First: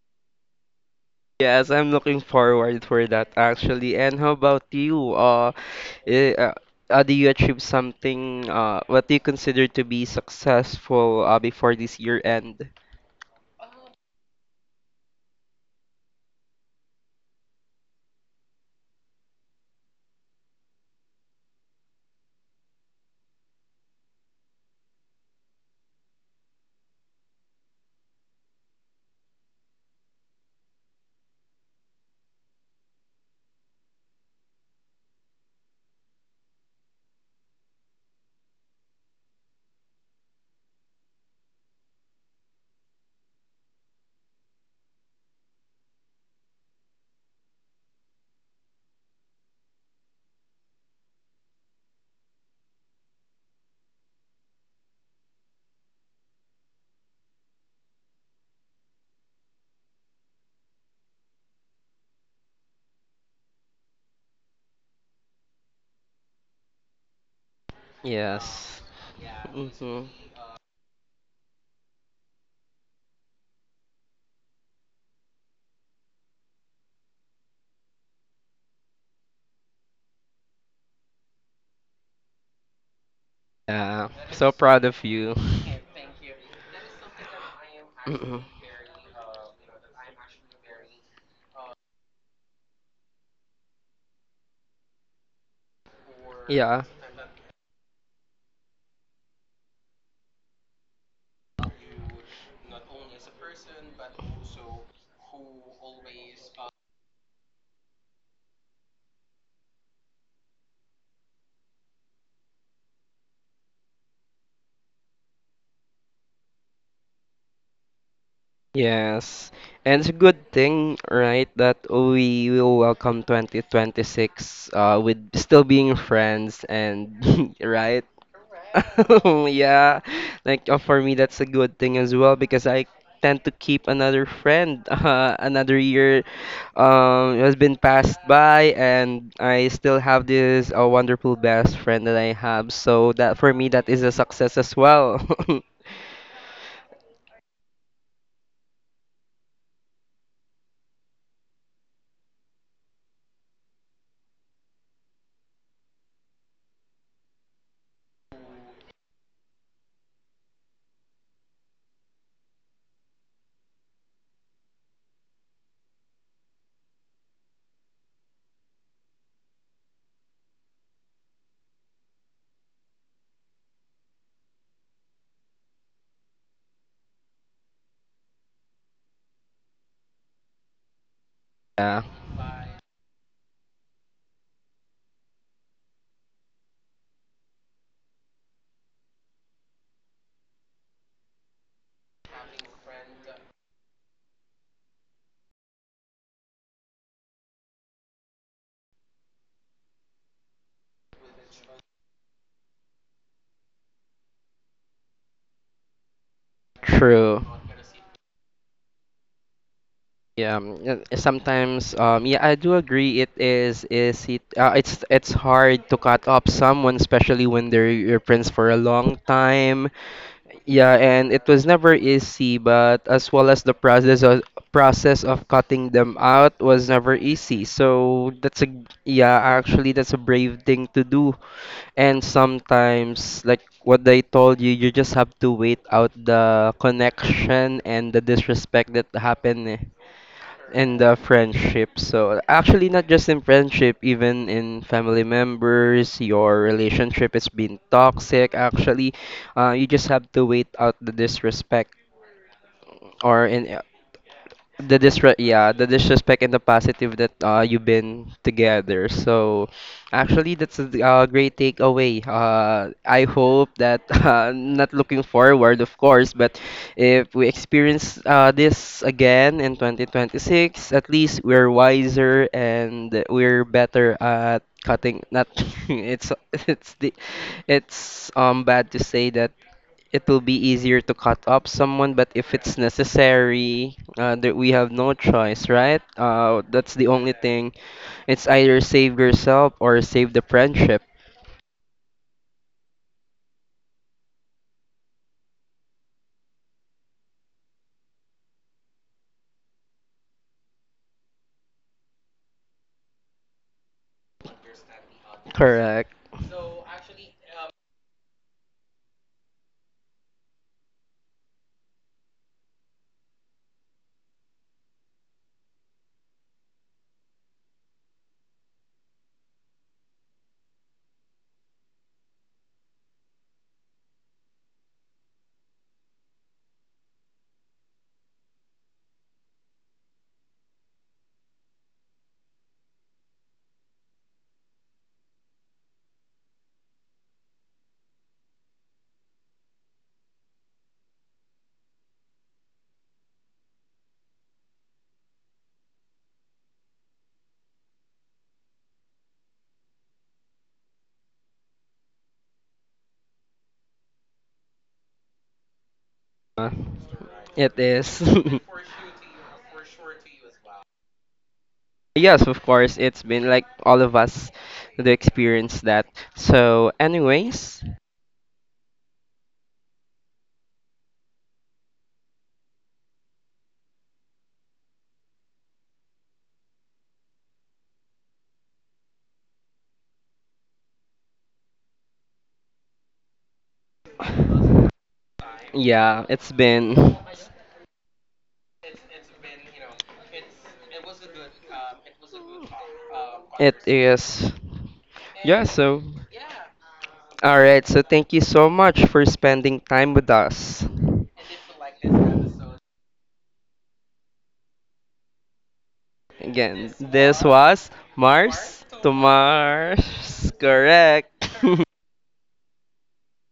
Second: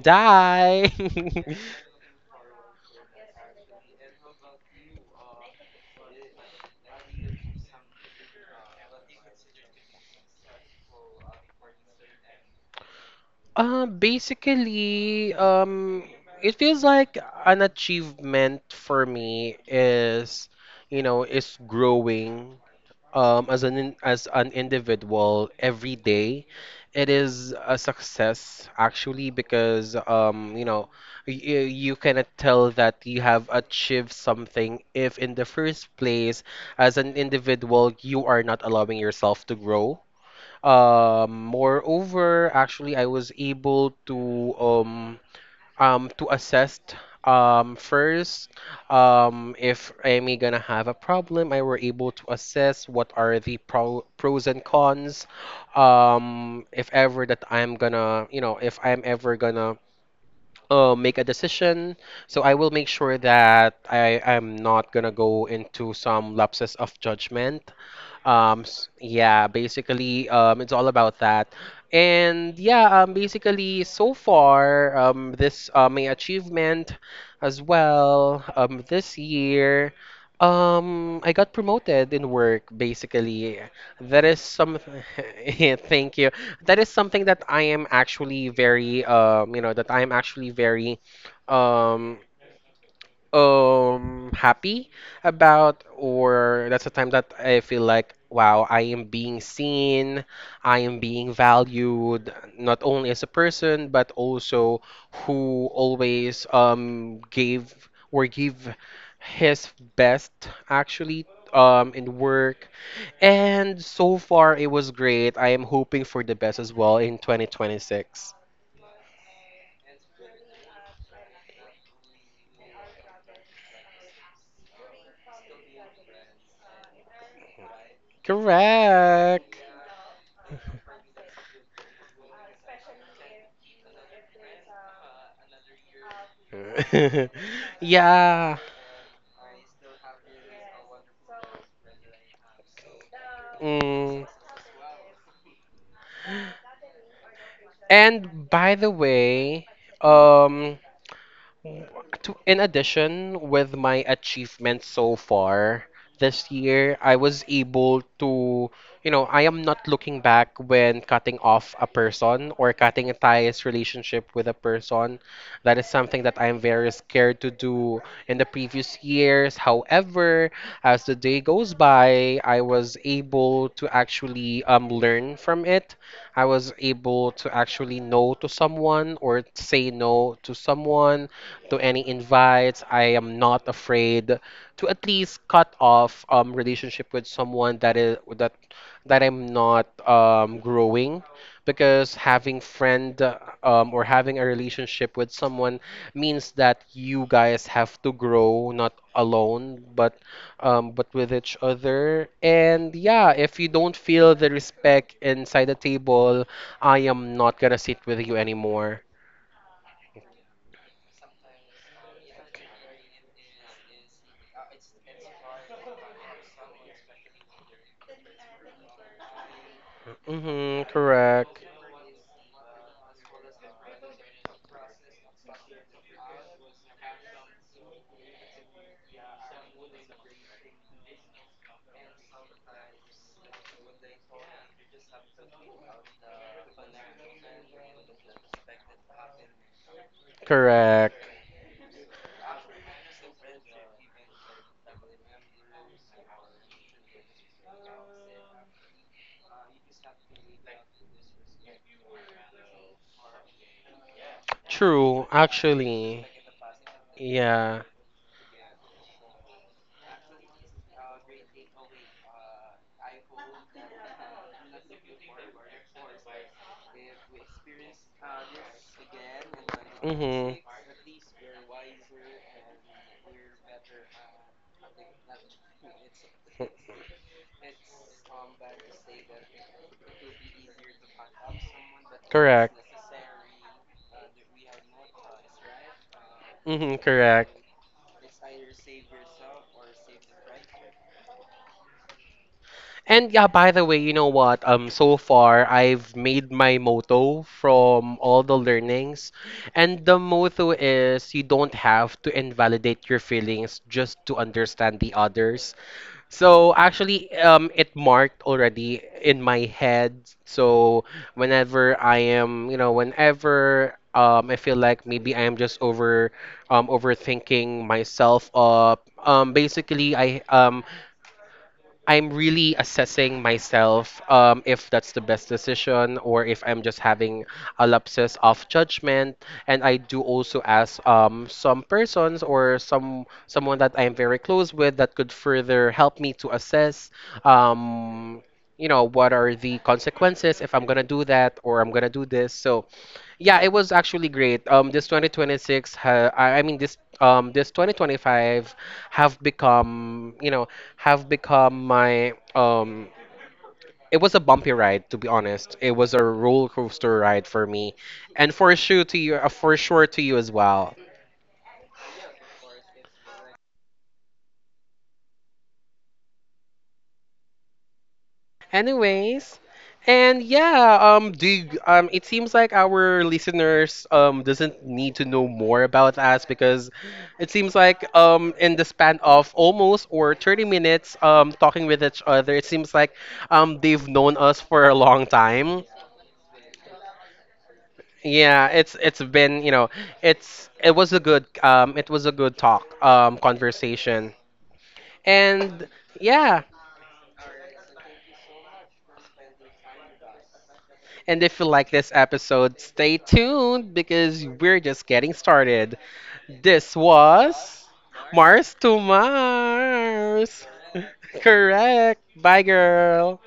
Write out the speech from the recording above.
die. Yes, I'm looking forward for that actually. And how about you? Eh, uh, do you achieve something, what do you consider to be successful, before this year end? Basically, it feels like an achievement for me is, is growing as as an individual every day. It is a success actually because you cannot tell that you have achieved something if in the first place as an individual you are not allowing yourself to grow. Moreover, actually I was able um, to assess, first, if Amy gonna have a problem I were able to assess what are the pros and cons. If ever that I'm gonna, you know, if I'm ever gonna make a decision, so I will make sure that I am not gonna go into some lapses of judgment. Yes. Yeah, Mm-hmm. basically, it's all about that. And yeah, basically, so far, this my achievement as well. This year, I got promoted in work. Basically, Yeah. that So is proud some. of you. Thank you. That is something that I am Mm-mm. actually very, that I am actually very, um, happy about. Or Yeah. that's a time that I feel like, wow, I am being seen, I am being valued, not only as a person but also who always gave or give his best, actually, in work. And so far it was great. I am hoping for the best as well in 2026. Yes, and it's a good thing, right, that we will welcome 2026, with still being friends and right? Correct. Yeah, like, for me, that's a good thing as well because I tend to keep another friend. Another year has been passed Yeah. by, and I still have this wonderful best friend that I have. So that for me, that is a Mm. success as well. And by the way, um, to, in addition, with my achievements so far this year, I was able to, you know, I am not looking back when cutting off a person or cutting a ties relationship with a person. That is something that I am very scared to do in the previous years. However, as the day goes by, I was able to actually learn from it. I was able to actually know to someone or say no to someone to Yeah, any invites. I am not afraid to at least cut off relationship with someone that is that I'm not growing, because having friend, or having a relationship with someone means that you guys have to grow, not alone but with each other. And yeah, if you don't feel the respect inside the table, I am true. not gonna sit with you anymore. Yeah, sometimes yeah, I do agree it is it it's hard to cut up someone, especially when they're your friends for a long time. Mm-hmm, Yeah, and it was correct. never easy, but as well as the process of cutting them out was never easy. So that's a, yeah, actually that's a brave thing to do. And sometimes like what I told you, you just have to wait out the connection and the disrespect that happened, in the Correct. friendship. So actually, not just in friendship, even in family members, your relationship is being toxic. Actually, you just have to wait out the disrespect, or in the True, disre yeah the actually. disrespect and the positive that you've Yeah. been together. So actually that's a, great takeaway. I hope that not looking forward of course, but if we experience, this again in Mm-hmm. 2026, at least we're wiser and we're better at cutting. Not it's it's the it's bad to say that it will be easier to cut up someone, but if it's Correct. necessary, that we have no choice, right? That's Mm-hmm, the only correct. thing. It's either save yourself or save the friendship. And yeah, by the way, you know what? So far I've made my motto from all the learnings, and the motto is, you don't have to invalidate your feelings just to understand the others. Correct. So actually, it marked already in my head. So whenever I am, you know, whenever I feel like maybe I am just over, overthinking myself up. Basically, I'm really assessing myself, if that's the best decision or if I'm just having a lapses of judgment. And I do also ask, some persons or someone that I am very close with that could further help me to assess, um, you know, what are the consequences if I'm gonna do that or I'm gonna do this. So yeah, it was actually great. Um, this 2026 ha I mean this this 2025 have become, you know, have become my it was a bumpy ride, to be honest. It was a Uh, roller coaster ride for it me, is. and for sure to you, for sure to you as well. Yes, of course. It's been like all of us to experience that. So, anyways, Anyways, and yeah, it seems like our listeners doesn't need to know more about us because it seems like in the span of almost or 30 minutes talking with each other, it seems like they've known us for a long time. yeah, it's been. Yeah, it's been, you know, it was a good it was a good talk, It conversation. is. Yeah, And so. yeah, All right, so thank you so much for spending time with us. and if you like this episode, stay tuned because we're just getting started. Again, This this was was Mars Mars to to Mars. Mars. Correct. Correct. Bye, girl.